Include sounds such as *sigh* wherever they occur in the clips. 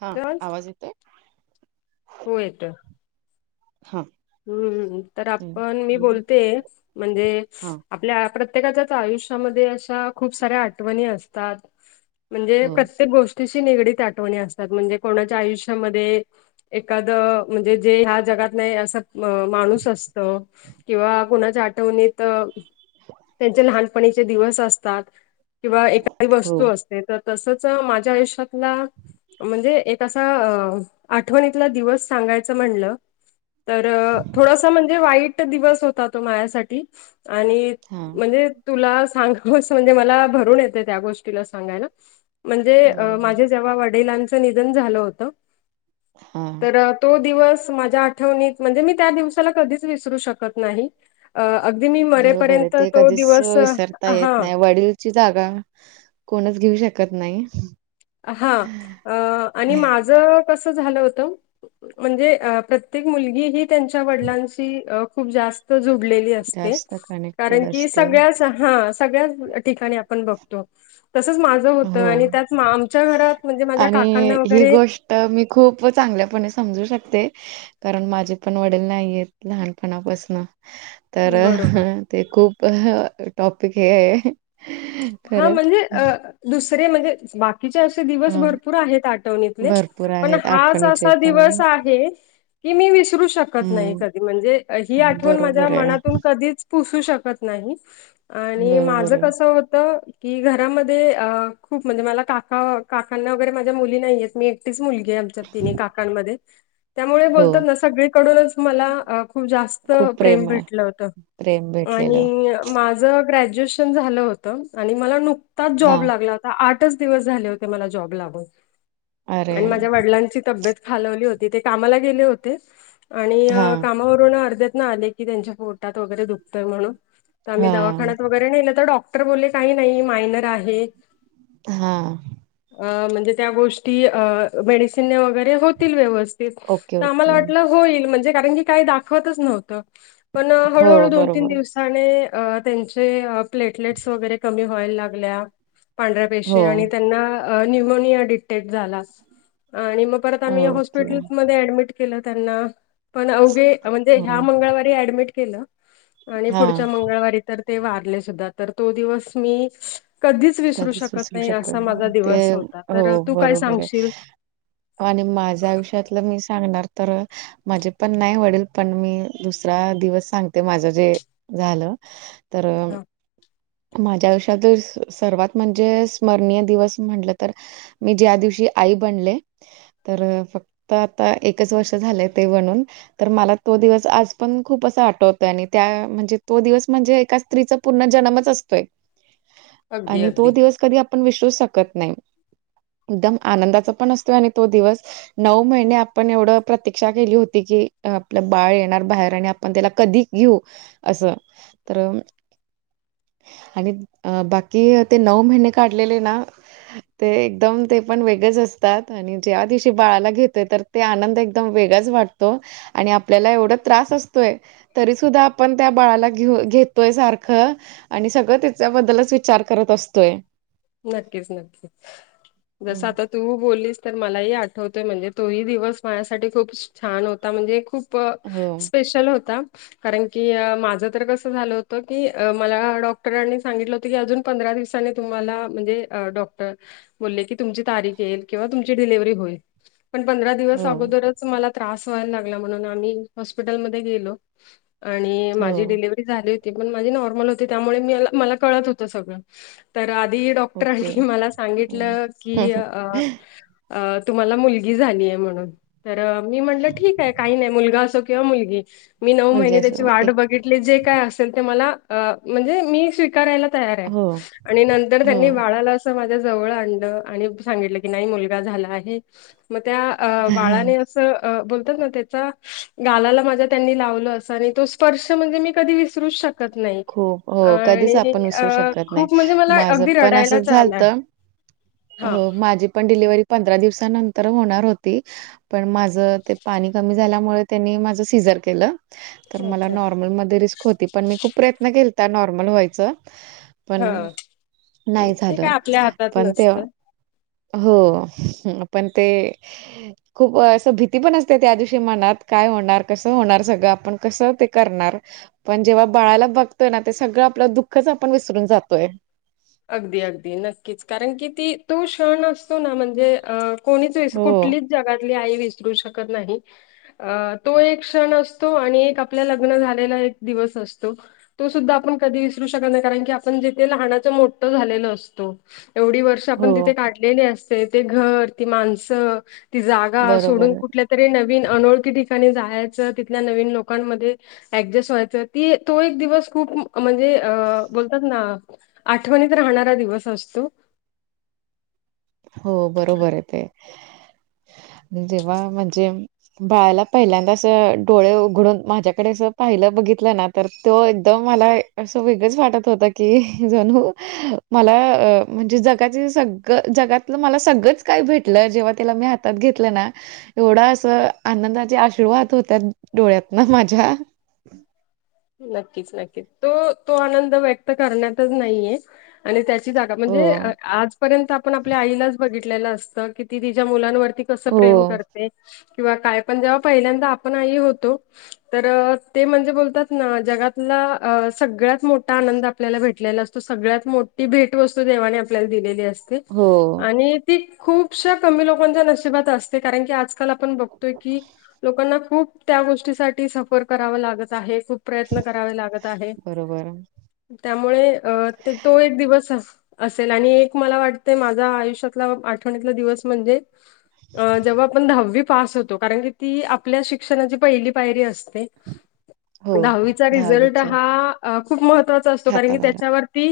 हा आवाज येतोय. हो येत. हा. हम्म तर आपण मी हम्म. बोलते म्हणजे. हा. आपल्या प्रत्येकाच्याच आयुष्यामध्ये अशा खूप साऱ्या आठवणी असतात. म्हणजे हो प्रत्येक गोष्टीची निगडीत आठवणी असतात म्हणजे कोणाच्या आयुष्यामध्ये. एखादं म्हणजे जे ह्या जगात नाही असं. अ माणूस असत किंवा कोणाच्या आठवणीत. तर त्यांचे लहानपणीचे दिवस असतात किंवा एखादी हो वस्तू असतात. ते तर तसच माझ्या आयुष्यातला. म्हणजे एक असा अ आठवणीतला दिवस सांगायचं म्हणलं. तर थोडासा म्हणजे वाईट दिवस होता तो माझ्यासाठी आणि हा म्हणजे. तुला सांग म्हणजे म भरून येते त्या गोष्टीला सांगायला म्हणजे बरोबर माझे. जेव्हा वडिलांचं निधन झालं होतं. हा. तो दिवस माझ्या आठवणीत म्हणजे मी त्या दिवसाला कधीच विसरू शकत नाही. अ अगदी मी बरोबर आहे मरेपर्यंत ते तो कधीच दिवस विसरता येत हा. नाही वडीलची जागा कोणच घेऊ शकत नाही. हा अ आणि माझ. *unintelligible* त्यांच्या वडलांशी खूप जास्त जुडली असते जास्त कनेक्टेड कारण *unintelligible* असते सगळ्या ठिकाणी आपण बघतो तसच माझं होत हो. आणि त्या आणि ही गोष्ट मी खूप चांगल्यापणे समजू शकते. कारण माझे पण वडील नाहीयेत लहानपणापासून तर बरोबर. ते खूप टॉपिक हे आहे. हा खरंच. म्हणजे दुसरे म्हणजे बाकी. बाकीचे असे अ दिवस भरपूर आहेत आठवणीतले भरपूर पण आहेत हाच आठवणीचे असा पण दिवस आहे. की मी विसरू शकत नाही हम्म. कधी म्हणजे ही आठवण माझ्या बरोबर आहे, मनातून कधीच. पुसू शकत नाही आणि बरोबर माझं आहे. कस होत. की घरामध्ये खूप म्हणजे मला काका काकांना वगैरे माझ्या मुली नाहीयेत मी एकटीच मुली. आमच्या तिन्ही काकांमध्ये त्यामुळे हो बोलतात ना सगळीकडूनच मला खूप जास्त खूप प्रेम आहे. भेटलं होतं. प्रेम भेटलेलं. आणि माझं ग्रॅज्युएशन झालं होतं आणि मला नुकताच हा जॉब लागला होता. आठच दिवस झाले होते मला जॉब ला अरे माझ्या वडलांची तब. खालवली होती ते कामाला गेले होते आणि. हा अर् आ क त्यांच्या पोटातगरे दुतय म्हण आम हा दवाख. बर नाही तर डॉक्टर बले काही नाही मायनर आहेत. हा. अ म्हणजे त्या गोष्टी अ मेडिसिन वगैरे. होतील ओके व्यवस्थित ओके आम्हाला वाट होईल म्हणजे कारण की काही दाखवतच नव्हत. पण हो हळूहळू दोन तीन बरोबर दिवसाने त्यांचे प्लेट. वैरे कमी व्हाय लागल्या पांढऱ्या हो पेशी आणि त्यां. न्यमोनिया डिटेक्ट झाला आणि मग परत आम् ओके हॉस्पिटल मध्ये ऍडमिट त्यांना पण अवघे म्हणजे हो ह्या मंगळवारी अऍडमिट केलं आणि हा पुढच्या मंगळवारी तर ते वारले सुद्धा तर तो दिवस मी कधीच विसरू कधीच शकत विसरू नाही असा माझा नाही ते दिवस होता हो तर तू काय बरोबर आहे सांगशील आणि माझ्या आयुष्यातलं मी सांगणार तर माझे पण नाही वडेल पण मी दुसरा दिवस सांगते माझं जे झालं तर हा, माझ्या आयुष्यात सर्वात म्हणजे स्मरणीय दिवस म्हटलं तर मी ज्या दिवशी आई बनले तर फक्त आता एकच वर्ष झालंय ते बणून तर मला तो दिवस आज पण खूप असं आठवतय आणि त्या म्हणजे तो दिवस म्हणजे एका स्त्रीचा पुर्ण जन्मच असतोय अगदी आणि अगदी तो दिवस कधी आपण विसरू शकत नाही एकदम आनंदाचा पण असतो आणि तो दिवस नऊ महिने आपण एवढं प्रतीक्षा केली होती की आपलं बाळ येणार बाहेर आणि आपण त्याला कधी यो असं तर आणि अ बाकी ते नऊ महिने काढलेले ना ते एकदम ते पण वेगळेच असतात आणि ज्या दिवशी बाळाला घेतय तर ते आनंद एकदम वेगळाच वाटतो आणि आपल्याला एवढं त्रास असतोय तरी सुद्धा आपण त्या बाळाला घेऊ घेतोय सारखं आणि सगळं त्याच्याबद्दलच विचार करत असतोय नक्कीच नक्कीच ह जसं आता तू बोललीस तर मलाही आठवतोय म्हणजे तोही दिवस माझ्यासाठी खूप छान होता म्हणजे खूप प हो स्पेशल होता कारण की माझं तर कसं झालं होतं की मला डॉक्टरांनी सांगितलं होत की अजून पंधरा दिवसाने तुम्हाला म्हणजे डॉक्टर बोलले की तुमची तारीख येईल किंवा तुमची डिलव्हरी होईल पण पंधरा दिवस हो अगोदरच मला त्रास व्हायला लागला म्हणून आम्ही हॉस्पिटलमध्ये गेलो आणि हो माझी डिलिव्हरी झाली होती पण माझी नॉर्मल होती त्या मूळ मल्या मला कळत होत सगळ तर आधी ओके डॉक्टरांनी मला हो सांगितलं की अ तुम्हाला मुलगी झाली आहे म्हणून तर मी म्हटलं ठीक आहे काही नाही मुलगा अस किंवा मुलगी मी नऊ मुलगी महिने त्याची असो वाढ एक बघित जे काय असेल ते मला आ म्हणजे मी स्विकारायला तयार आहे हो आणि नंतर हो काळाला अस माझ्या जवळ आणलं आणि सांगितलं की नाही मुलगा झाला आहे मग त्या अ बाळाने असं बोलतात ना त्याचा गालाला माझ्या त्यांनी लावलं असं आणि तो स्पर्श म्हणजे मी कधी विसरूच शको नाही खूप हो आणि खूप म्हणजे मला ण माझ अगदी पण असच रडायलाच झालत आलं. हां. माझी पण डिलिव्हरी आ पंधरा दिवसानंतर होणार होती पण माझ ते पाणी कमी झाल्यामुळे त्यांनी माझ सीझर केलं तर मला अच्छा. नॉर्मल म रिस्क होती पण मी खूप प्रयत्न केता नॉर्मल व्हायच पण हां. नाही ते काय झालं आपल्या हातात पण ते नसतं. हो पण ते खूप असं भीती पण असते त्या दिवशी मनात काय होणार कस होणार सगळं आपण कसं ते करणार पण जेव्हा बाळाला बघतोय ना ते सगळं आपलं दुःखच आपण विसरून जातोय अगदी अगदी नक्कीच कारण की ती तो क्षण असतो ना म्हणजे अ कोणीच वि हो, कुठलीच जगातली आई विसरू शकत नाही अ तो एक क्षण असतो आणि एक आपल्या लग्न झालेला एक दिवस असतो तो सुद्धा आपण कधी विसरू शकत नाही कारण की आपण जेथे लहानाच्या त झालेल असतो एवढी वर्ष आपण तिथे हो. काढलेली अस ते घर ती माणसं ती जागा बरोबर. सोडून आहे. कुठल्या तरी नवीन अनोळखी ठिकाणी जायाचं तिथल्या नवीन लोकांमध्ये ऍडजस्ट व्हायचं ती तो एक दिवस खूप म्हणजे अ बोलतात ना आठवणीत राहणारा दिवस असतो. हो बरोबरे ते जेव्हा म्हणजे बाळाला पहिल्यांदा अस डोळे उघडून माझ्याकडे अस पाहिलं बघितलं ना तर तो एकदम मला असं वेगळंच वाटत होतं की जणू मला म्हणजे जगाची सगळं जगात मला सगळंच काही भेटलं जेव्हा त्याला मी हातात घेतलं ना एवढ अस आनंदाचे अश्रू वहात होत्यात डोळ्यातन माझ्या नक्कीच नक्कीच तो तो आनंद व्यक्त करण्यातच नाहीये. आणि त्याची जागा हो म्हणजे आजपर्यंत आपण आपल्या आईलाच बघितलेलं असतं की ती तिच्या मुलांवर ती कस हो प्रेम करते. किंवा काय पण जेव्हा पहिल्यांदा आपण आई होतो तर ते म्हणजे बोलतात ना जगातला अ सगळ्यात मोठा आनंद आपल्याला भेट टलेला असतो सगळ्यात मोठी भेट वस्तू देवाने आपल्याला दिलेली असते हो आणि ती खूपश्या कमी लोकांच्या नशिबात असते कारण की आज काल आपण बघतोय की लोकांना खूप त्या गोष्टीसाठी सफर कराव लागत आहे खूप प्रयत्न करावे लागत आहे बरोबर त्यामुळे अ ते तो एक दिवस असा असेल आणि एक मला वाटतय माझा आयुष्यातला आठवणीतला दिवस म्हणजे अ जेव्हा आपण दहावी पास होतो कारण की ती आपल्या शिक्षणाची पहिली पायरी असते. हो दहावीचा रिझल्ट दहावीच हा खूप महत्त्वाचा असतो कारण की हातात आला त्याच्यावरती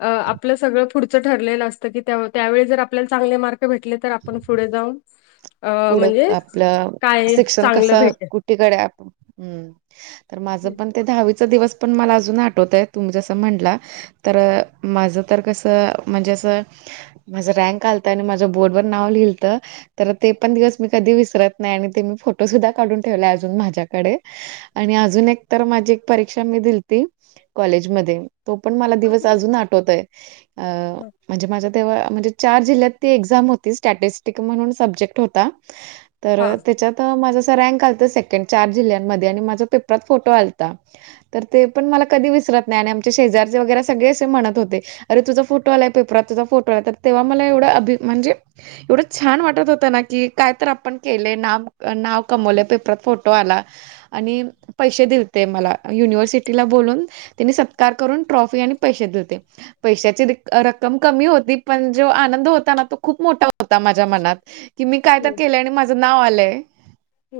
अ आपलं सगळं पुढचं ठरलेलं असतं की त्याव त्यावेळी जर आपल्याला चांगले मार्क भेटले तर आपण पुढे जाऊन अ पुढ म्हणजे आपलं काय शिक्षण कस चांगलं कु भेटेल. टिकडे हम्म तर माझ पण ते दहावी च दिवस पण मला अजून आठवतय तुम्ही जसं म्हनला तर माझं तर कस म्हणजे असं माझं रँक आलता आणि माझ्या बोर्डवर नाव लिहिलंत तर ते पण दिवस मी कधी विसरत नाही आणि ते मी फोटो सुद्धा काढून ठेवले अजून माझ्याकडे आणि अजून एक तर माझी एक परीक्षा मी दिलीती कॉलेज मध्ये तो पण मला दिवस अजून आठवतोय. अ हा म्हणजे माझ्या तेव्हा म्हणजे चार जिल्ह्यात ती एक्झाम होती स्टॅटिस्टिक म्हणून सब्जेक्ट होता तर त्याच्यात तर माझं अस रँक आलत सेकंड चार जिल्ह्यांमध्ये आणि माझा पेपरात फोटो आलता. तर ते पण मला कधी विसरत नाही आणि आमचे शेजारचे वगैरे सगळे असे म्हणत होते. अरे तुझा फोटो आलाय पेपरात तुझा फोटो आलाय तर तेव्हा मला एवढ अभि म्हणजे एवढं छान वाटत होतं ना कि काय तर आपण केलय नाम नाव कमवलय पेपरात फोटो आला. आणि पैसे दिलते मला युनिव्हर्सिटीला बोलून त्यांनी सत्कार करून ट्रॉफी आणि पैसे दिलते. पैशाची रिक रक्कम कमी होती पण ज्यो आनंद होता ना तो खूप मोठा होता माझ्या मनात कि मी काय तर हो केलंय आणि माझं नाव आलंय.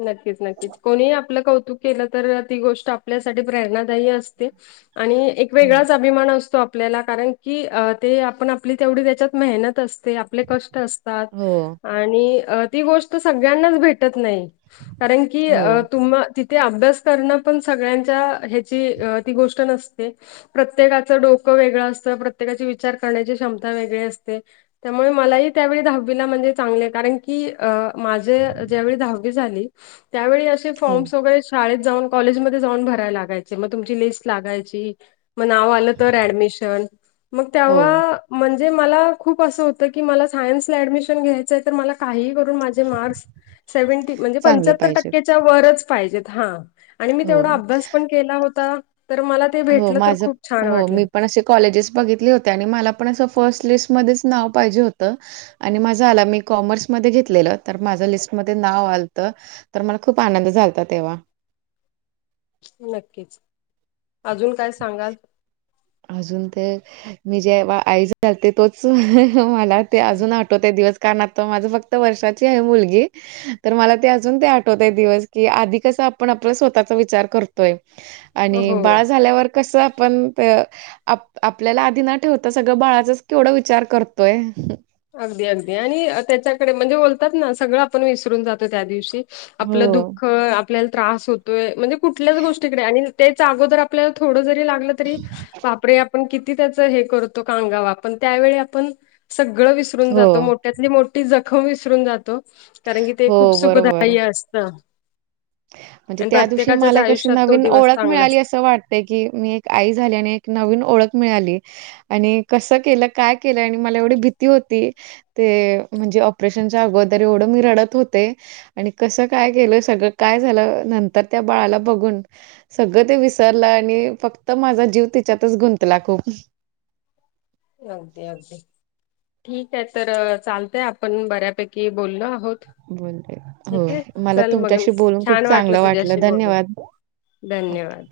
नक्कीच नक्कीच कोणी आपलं कौतुक केलं तर ती गोष्ट आपल्यासाठी प्रेरणादायी असते. आणि एक हो. वेगळाच अभिमान असतो आपल्याला कारण की अ ते आपण आपली तेवढी त्याच्यात मेहनत असते आपले कष्ट अस तात हो, आणि ती गोष्ट सगळ्यांनाच भेटत नाही. कारण की हो, तुम ती ते अभ्यास करणं पण सगळ्यांच्या ह्याची ती गोष्ट नसते. प्रत्येकाचं डोकं वेगळं असतं प्रत्येकाची विचार करण्याची क्षमता वेगळी असते. त्यामुळे मलाही त्यावेळी दहावीला म्हणजे चांगले कारण की माझे ज्यावेळी दहावी. त्यावेळेस असे हो, फॉर्म वगैरे असे. शाळेत जाऊन कॉलेजमध्ये जाऊन भरायला लागायचे मग तुमची लिस्ट लागायची. मग नाव आलं तर ऍडमिशन मग हो. तेव्हा. म्हे मला खूप असं होतं क मला सायन्स ला ऍडमिशन घ्यायचंय तर मला काही कर. माझे मार् सेव्ही म्हणजे चांगले पंर पाहिजेत. टक्क्याच्या वच पाहिजेत हा. आणि मी तेवढा हो. अभ्यास पण केला होता तर मला. ते हो भेटलं तर माझं खूप छान हो मी वाटलं पण असे. कॉलेजेस बघितली होते आणि मला पण असं फर्स्ट लिस्टमध्येध्येच नाव पाहिजे होतं. आणि माझा आला मी कॉमर्समध्येध्ये घेतलेलं तर माझं लिस्टमध्ये नाव आलत. तर मला खूप आनंद झालत तेव्हा. नक्कीच अजून काय सांगाल. अजून ते मी जे आई झाते तोच मला ते अजून आ ते दिवस का नात माझं फक्त वर्षाची आहे मुलगी. तर मला ते अजून ते आठवत आहे दिवस की आधी कसं आपण आपलं स्वतःचा विचार करतोय. आणि हो बाळ झाल्यावर कस आपण. आप आपल्याला आधी न ठेवता सगळं बाळाचाच केवढा विचार करतोय. अगदी अगदी आणि त्याच्याकडे म्हणजे बोलतात ना सगळं आपण विसरून जातो त्या दिवशी. हो आपलं दुःख आपल्याला त्रास होतोय म्हणजे कुठल्याच गोष्टीकडे आणि तेच अगोदर. आपला थोड जरी लागलं तरी वापरे आपण. त्याच हे करतो कांगाव आपण त्यावेळी आपण सगळं विसरून हो जातो. त्यातली मोठी जखम विसरून जातो कारण की ते हो खूप बरोबर सुखदाय्य असत. म्हणजे त्या दिवशी मला कशी तो नवीन दिवस ओळख चांगला मिळाली असतो. असं वाटत. की मी एक आई झाली आणि एक नवीन ओळख मिळाली. आणि कस केलं काय केलं आणि मला एवढी भीती होती. ते म्हणजे ऑपरेशनच्या अगोदर एवढं मी रडत होते. आणि कसं काय केलं सगळं काय झालं नंतर त्या बाळाला बघून. सगळं ते विसरलं आणि फक्त माझा जीव तिच्यातच गुंतला खूप. अगदी अगदी. ठीक आहे तर चालतय आपण बऱ्यापैकी बोललो आहोत. बोलले हो ठीक आहे मला चल मग तुमच्याशी बोलून छान खूप वाटलं चांगलं तुझ्याशी बोल. धन्यवाद. ओके. धन्यवाद!